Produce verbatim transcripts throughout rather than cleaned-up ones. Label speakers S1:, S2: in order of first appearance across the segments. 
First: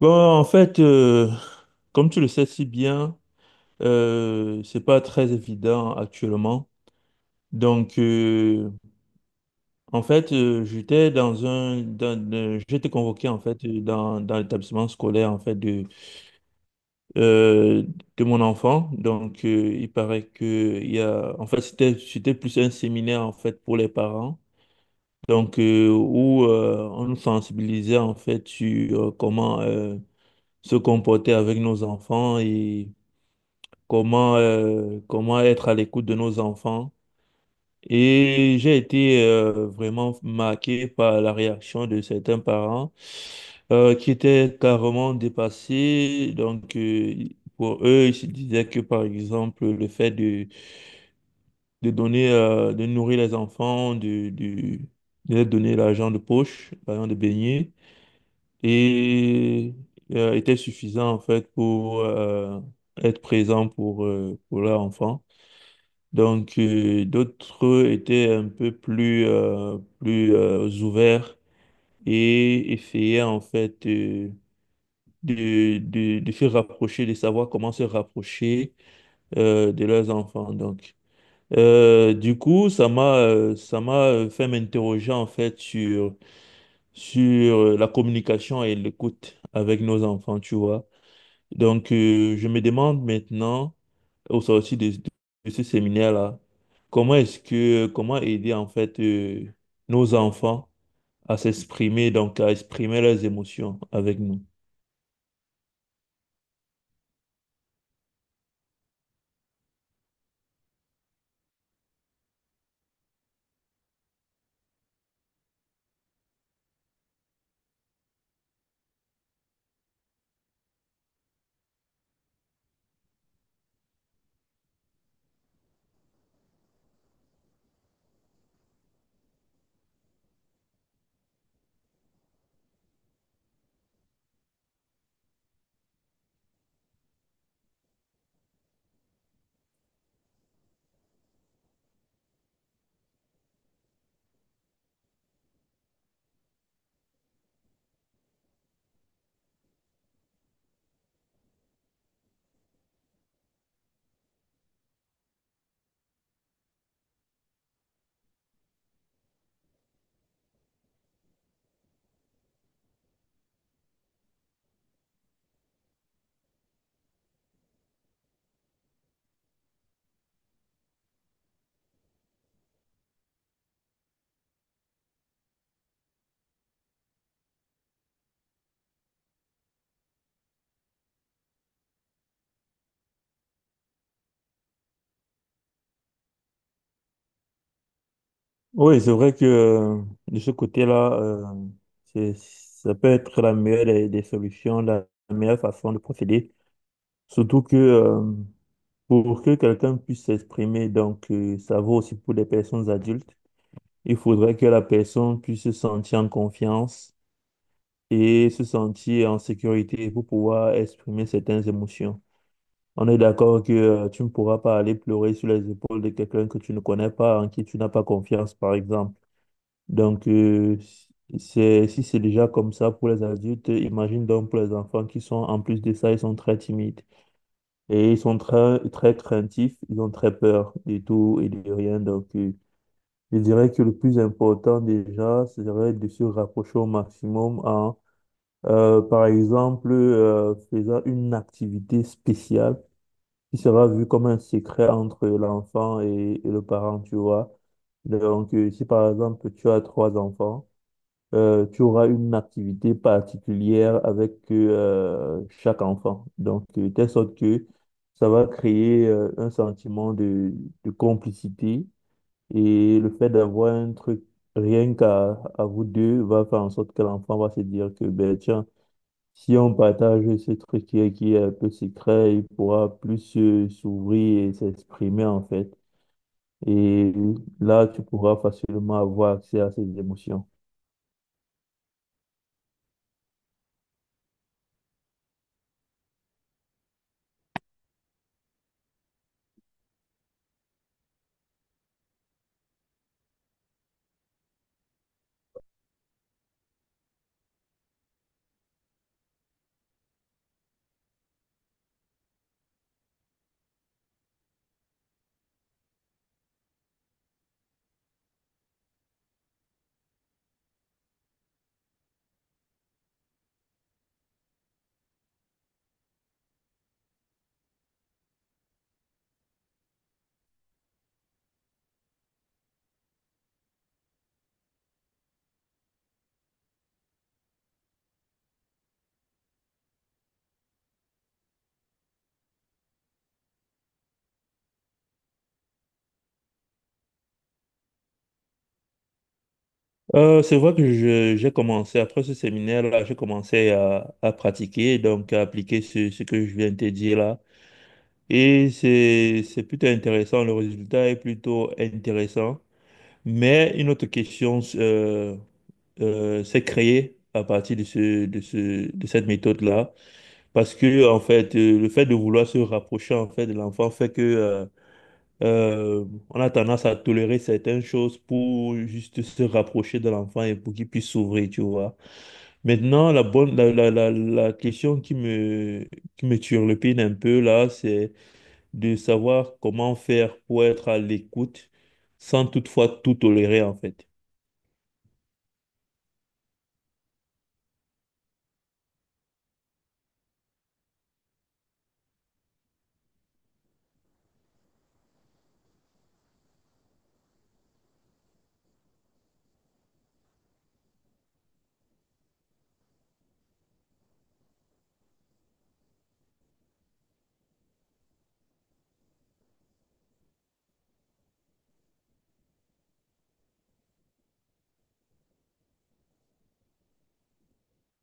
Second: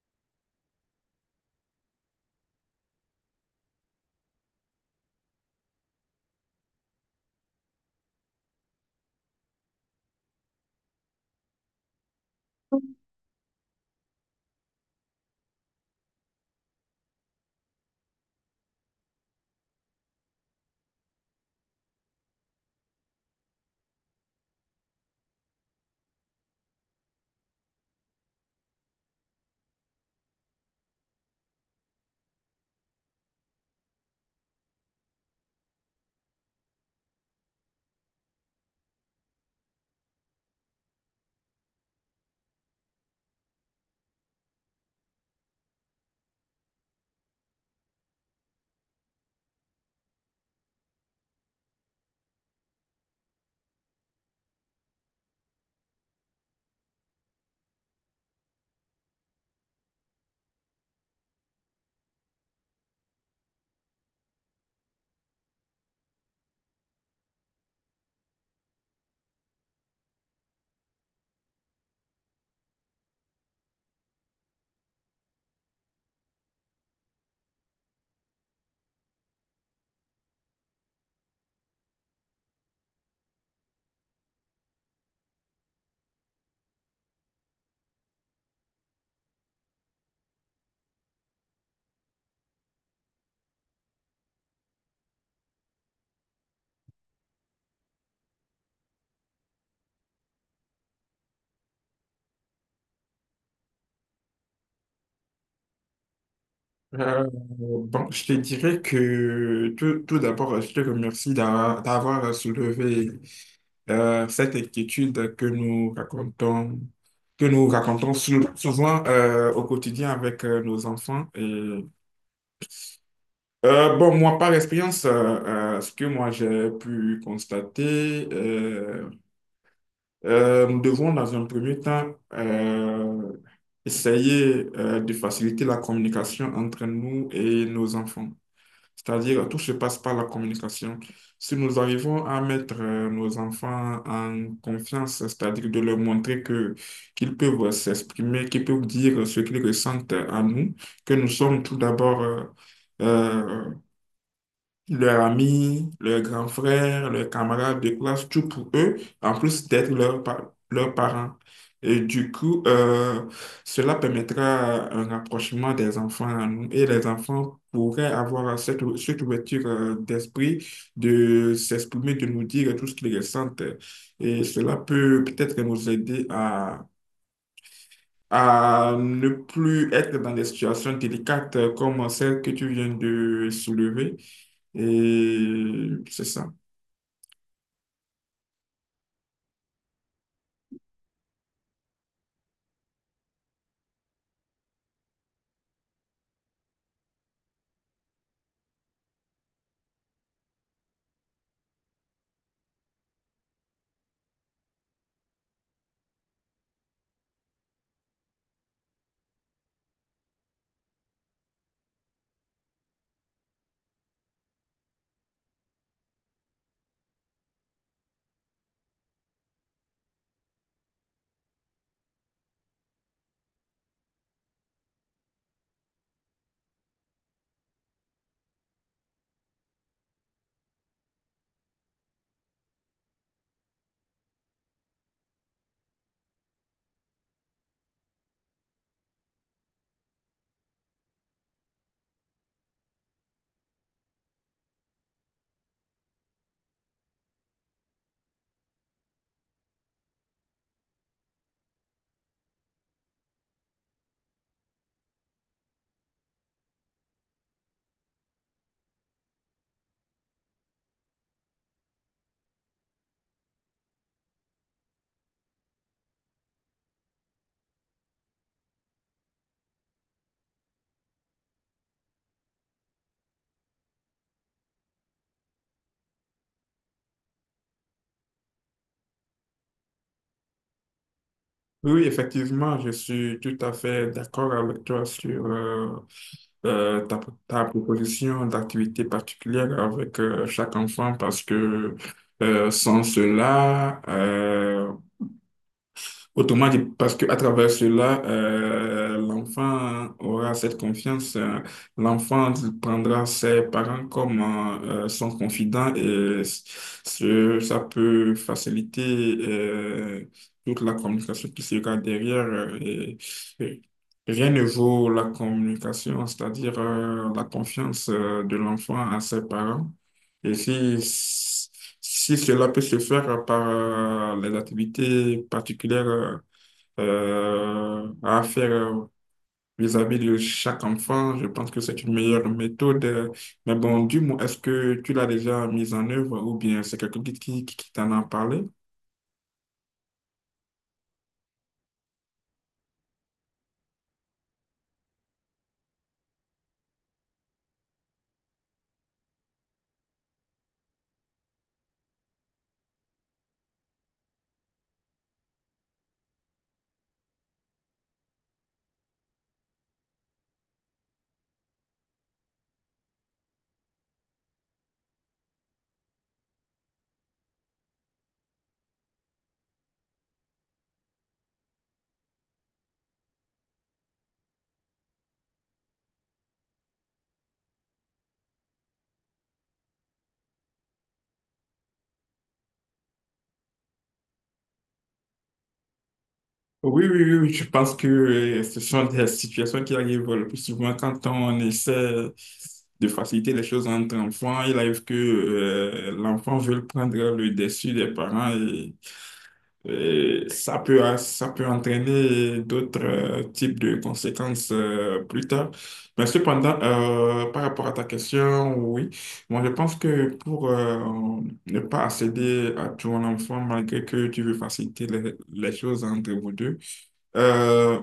S1: Bon, en fait, euh, comme tu le sais si bien, euh, c'est pas très évident actuellement. Donc, euh, en fait, euh, j'étais dans un, dans, euh, j'ai été convoqué en fait euh, dans, dans l'établissement scolaire en fait de euh, de mon enfant. Donc, euh, il paraît que il y a, en fait, c'était c'était plus un séminaire en fait pour les parents. Donc, euh, où euh, on nous sensibilisait en fait sur euh, comment euh, se comporter avec nos enfants et comment, euh, comment être à l'écoute de nos enfants. Et j'ai été euh, vraiment marqué par la réaction de certains parents euh, qui étaient carrément dépassés. Donc, euh, pour eux, ils se disaient que, par exemple, le fait de, de donner, euh, de nourrir les enfants, de, de, de leur donner l'argent de poche, l'argent de beignet, et, euh, était suffisant, en fait, pour euh, être présent pour, euh, pour leur enfant. Donc, euh, d'autres étaient un peu plus, euh, plus euh, ouverts et essayaient en fait euh, de, de, de se rapprocher, de savoir comment se rapprocher euh, de leurs enfants. Donc, Euh, du coup, ça m'a euh, ça m'a euh, fait m'interroger en fait sur, sur euh, la communication et l'écoute avec nos enfants, tu vois. Donc, euh, je me demande maintenant, au sortir de, de ce séminaire-là, comment est-ce que, comment aider en fait euh, nos enfants à s'exprimer, donc à exprimer leurs émotions avec nous?
S2: Euh, bon, je te dirais que tout, tout d'abord, je te remercie d'a- d'avoir soulevé euh, cette inquiétude que nous racontons, que nous racontons sou- souvent euh, au quotidien avec euh, nos enfants. Et, euh, bon, moi, par expérience, euh, euh, ce que moi j'ai pu constater, euh, euh, nous devons dans un premier temps euh, essayer euh, de faciliter la communication entre nous et nos enfants. C'est-à-dire, tout se passe par la communication. Si nous arrivons à mettre euh, nos enfants en confiance, c'est-à-dire de leur montrer que qu'ils peuvent s'exprimer, qu'ils peuvent dire ce qu'ils ressentent à nous, que nous sommes tout d'abord euh, euh, leurs amis, leurs grands frères, leurs camarades de classe, tout pour eux, en plus d'être leurs par- leurs parents. Et du coup, euh, cela permettra un rapprochement des enfants à nous, et les enfants pourraient avoir cette, ou- cette ouverture euh, d'esprit de s'exprimer, de nous dire tout ce qu'ils ressentent. Et cela peut peut-être nous aider à à ne plus être dans des situations délicates comme celle que tu viens de soulever. Et c'est ça.
S1: Oui, c'est vrai que euh, de ce côté-là, euh, c'est- ça peut être la meilleure des, des solutions, la meilleure façon de procéder. Surtout que euh, pour que quelqu'un puisse s'exprimer, donc euh, ça vaut aussi pour les personnes adultes. Il faudrait que la personne puisse se sentir en confiance et se sentir en sécurité pour pouvoir exprimer certaines émotions. On est d'accord que euh, tu ne pourras pas aller pleurer sur les épaules de quelqu'un que tu ne connais pas, en qui tu n'as pas confiance, par exemple. Donc, euh, c'est, si c'est déjà comme ça pour les adultes, imagine donc pour les enfants qui sont, en plus de ça, ils sont très timides et ils sont très, très craintifs, ils ont très peur de tout et de rien. Donc, euh, je dirais que le plus important déjà serait de se rapprocher au maximum en, euh, par exemple, euh, faisant une activité spéciale qui sera vue comme un secret entre l'enfant et, et le parent, tu vois. Donc, euh, si par exemple tu as trois enfants, euh, tu auras une activité particulière avec euh, chaque enfant. Donc, euh, de telle sorte que ça va créer euh, un sentiment de, de complicité et le fait d'avoir un truc rien qu'à à vous deux va faire en sorte que l'enfant va se dire que, ben tiens, si on partage ce truc qui est, qui est un peu secret, il pourra plus euh, s'ouvrir et s'exprimer en fait. Et là, tu pourras facilement avoir accès à ses émotions.
S2: Oui, effectivement, je suis tout à fait d'accord avec toi sur euh, euh, ta, ta proposition d'activité particulière avec euh, chaque enfant, parce que euh, sans cela, euh, autrement dit, parce qu'à travers cela, euh, l'enfant aura cette confiance. Euh, l'enfant prendra ses parents comme euh, euh, son confident, et s- ce- ça peut faciliter euh, toute la communication qui sera derrière. Euh, et- et rien ne vaut la communication, c'est-à-dire euh, la confiance euh, de l'enfant à ses parents. Et si, si cela peut se faire par euh, les activités particulières, euh, euh, à faire euh, vis-à-vis de chaque enfant, je pense que c'est une meilleure méthode. euh. Mais bon, du moins, est-ce que tu l'as déjà mise en œuvre, ou bien c'est quelqu'un qui, qui, qui t'en a parlé?
S1: Euh, c'est vrai que je- j'ai commencé, après ce séminaire-là, j'ai commencé à, à pratiquer, donc à appliquer ce, ce que je viens de te dire là. Et c'est, c'est plutôt intéressant, le résultat est plutôt intéressant. Mais une autre question euh, euh, s'est créée à partir de ce, de ce, de cette méthode-là, parce que en fait, euh, le fait de vouloir se rapprocher en fait de l'enfant fait que euh, euh, on a tendance à tolérer certaines choses pour juste se rapprocher de l'enfant et pour qu'il puisse s'ouvrir, tu vois. Maintenant, la bonne, la, la, la, la question qui me, qui me turlupine un peu là, c'est de savoir comment faire pour être à l'écoute sans toutefois tout tolérer en fait.
S2: Oui, oui, oui, oui, je pense que euh, ce sont des situations qui arrivent le plus souvent quand on essaie de faciliter les choses entre enfants. Il arrive que euh, l'enfant veut prendre le dessus des parents. et Et ça peut, hein, ça peut entraîner d'autres euh, types de conséquences euh, plus tard. Mais cependant, euh, par rapport à ta question, oui, moi je pense que pour euh, ne pas accéder à ton enfant, malgré que tu veux faciliter les, les choses entre vous deux, euh,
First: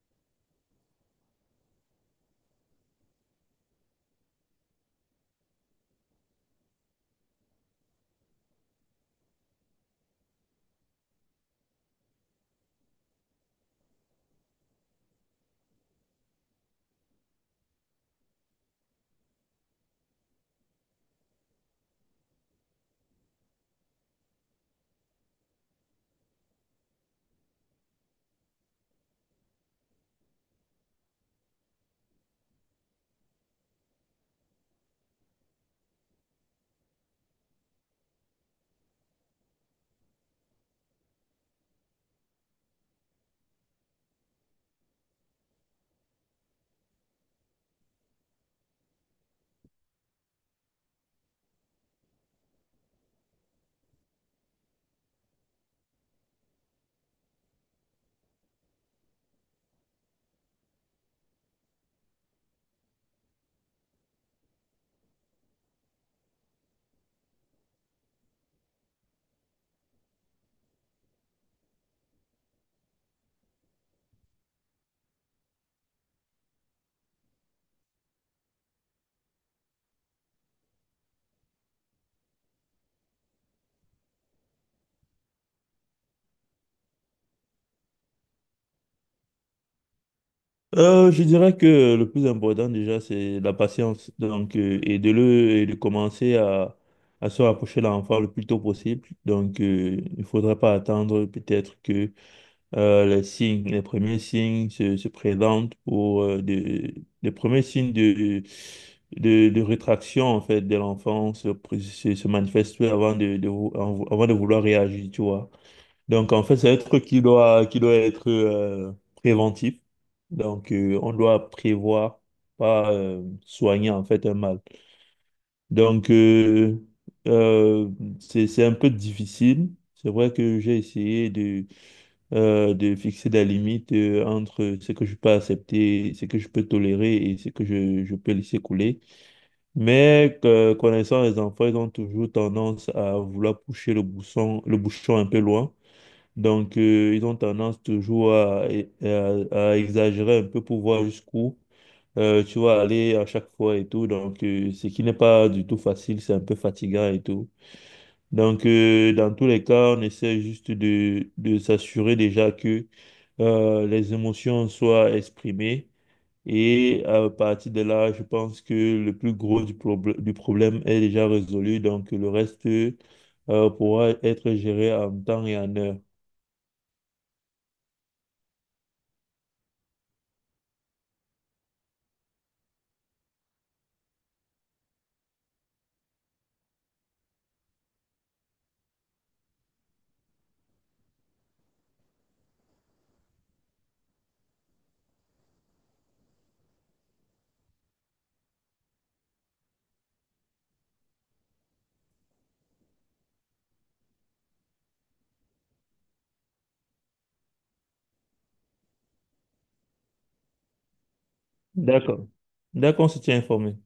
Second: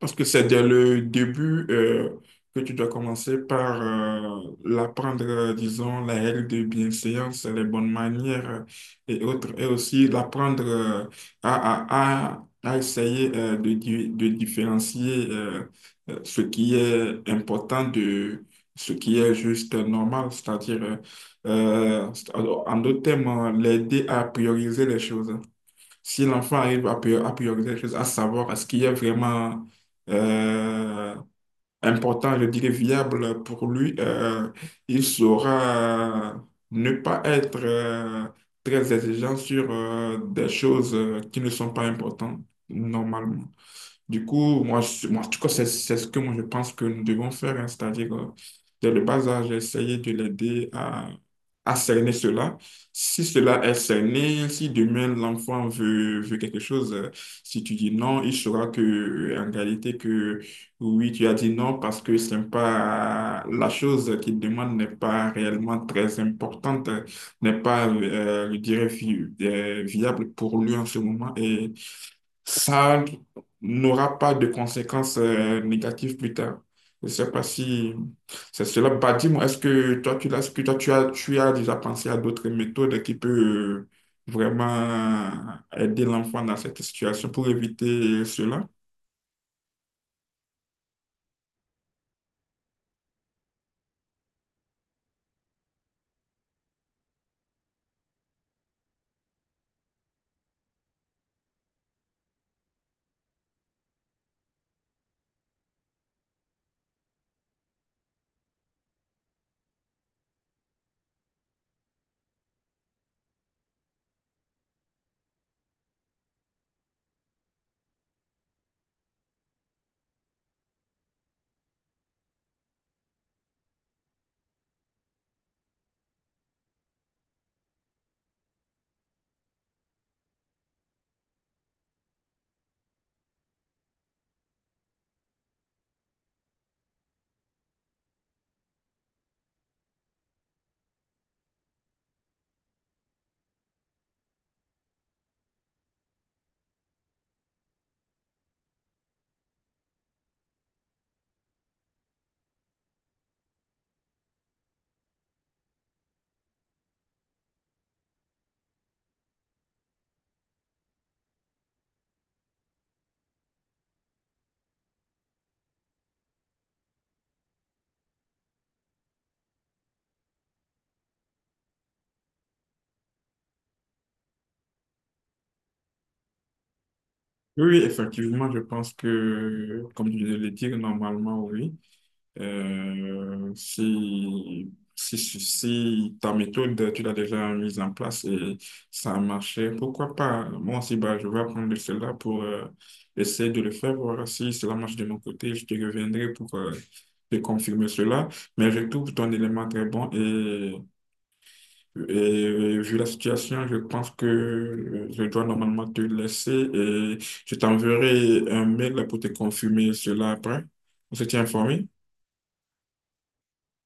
S2: parce que c'est dès le début euh, que tu dois commencer par euh, l'apprendre, euh, disons, les règles de bienséance, les bonnes manières euh, et autres, et aussi l'apprendre euh, à, à, à, à essayer euh, de, di- de différencier euh, euh, ce qui est important de ce qui est juste euh, normal, c'est-à-dire, euh, euh, en d'autres termes, euh, l'aider à prioriser les choses. Si l'enfant arrive à, prior- à prioriser les choses, à savoir ce qui est vraiment euh, important, je dirais viable pour lui, euh, il saura ne pas être euh, très exigeant sur euh, des choses euh, qui ne sont pas importantes normalement. Du coup, moi, je- moi en tout cas, c'est c'est ce que moi, je pense que nous devons faire, hein. C'est-à-dire, euh, dès le bas âge, essayer de l'aider à, à cerner cela. Si cela est cerné, si demain l'enfant veut, veut quelque chose, euh, si tu dis non, il saura que, euh, en réalité, que oui, tu as dit non parce que c'est pas la chose qu'il demande n'est pas réellement très importante, n'est pas, euh, je dirais, vi- euh, viable pour lui en ce moment. Et ça n'aura pas de conséquences euh, négatives plus tard. Je ne sais pas si c'est cela. Bah, dis-moi, est-ce que toi, tu, l'as- est-ce que toi, tu as, tu as déjà pensé à d'autres méthodes qui peuvent euh, vraiment aider l'enfant dans cette situation pour éviter cela?
S1: Euh, je dirais que le plus important déjà, c'est la patience. Donc, euh, et de le et de commencer à, à se rapprocher de l'enfant le plus tôt possible. Donc, euh, il ne faudrait pas attendre peut-être que euh, les signes, les premiers signes se, se présentent pour euh, de- les premiers signes de, de, de rétraction en fait de l'enfant se, pré- se, se manifestent avant de, de vou- avant de vouloir réagir, tu vois. Donc, en fait, c'est un truc qui doit, qui doit être euh, préventif. Donc, euh, on doit prévoir, pas euh, soigner en fait un mal. Donc, euh, euh, c'est, c'est un peu difficile. C'est vrai que j'ai essayé de, euh, de fixer des limites euh, entre ce que je peux accepter, ce que je peux tolérer et ce que je, je peux laisser couler. Mais euh, connaissant les enfants, ils ont toujours tendance à vouloir pousser le bouchon, le bouchon un peu loin. Donc, euh, ils ont tendance toujours à, à- à exagérer un peu pour voir jusqu'où euh, tu vas aller à chaque fois et tout. Donc, euh, ce qui n'est pas du tout facile, c'est un peu fatigant et tout. Donc, euh, dans tous les cas, on essaie juste de, de s'assurer déjà que euh, les émotions soient exprimées. Et à partir de là, je pense que le plus gros du, probl- du problème est déjà résolu. Donc, le reste euh, pourra être géré en temps et en heure.
S2: Oui, effectivement, je pense que, comme je viens de le dire, normalement, oui. Euh, si, si, si si ta méthode, tu l'as déjà mise en place et ça a marché, pourquoi pas? Moi aussi, bah, je vais apprendre cela pour euh, essayer de le faire, voir si cela marche de mon côté. Je te reviendrai pour euh, te confirmer cela. Mais je trouve ton élément très bon, et, et vu la situation, je pense que euh, je dois normalement te laisser, et je t'enverrai un mail pour te confirmer cela après. On se tient informé.
S1: D'accord. D'accord, on se tient informé.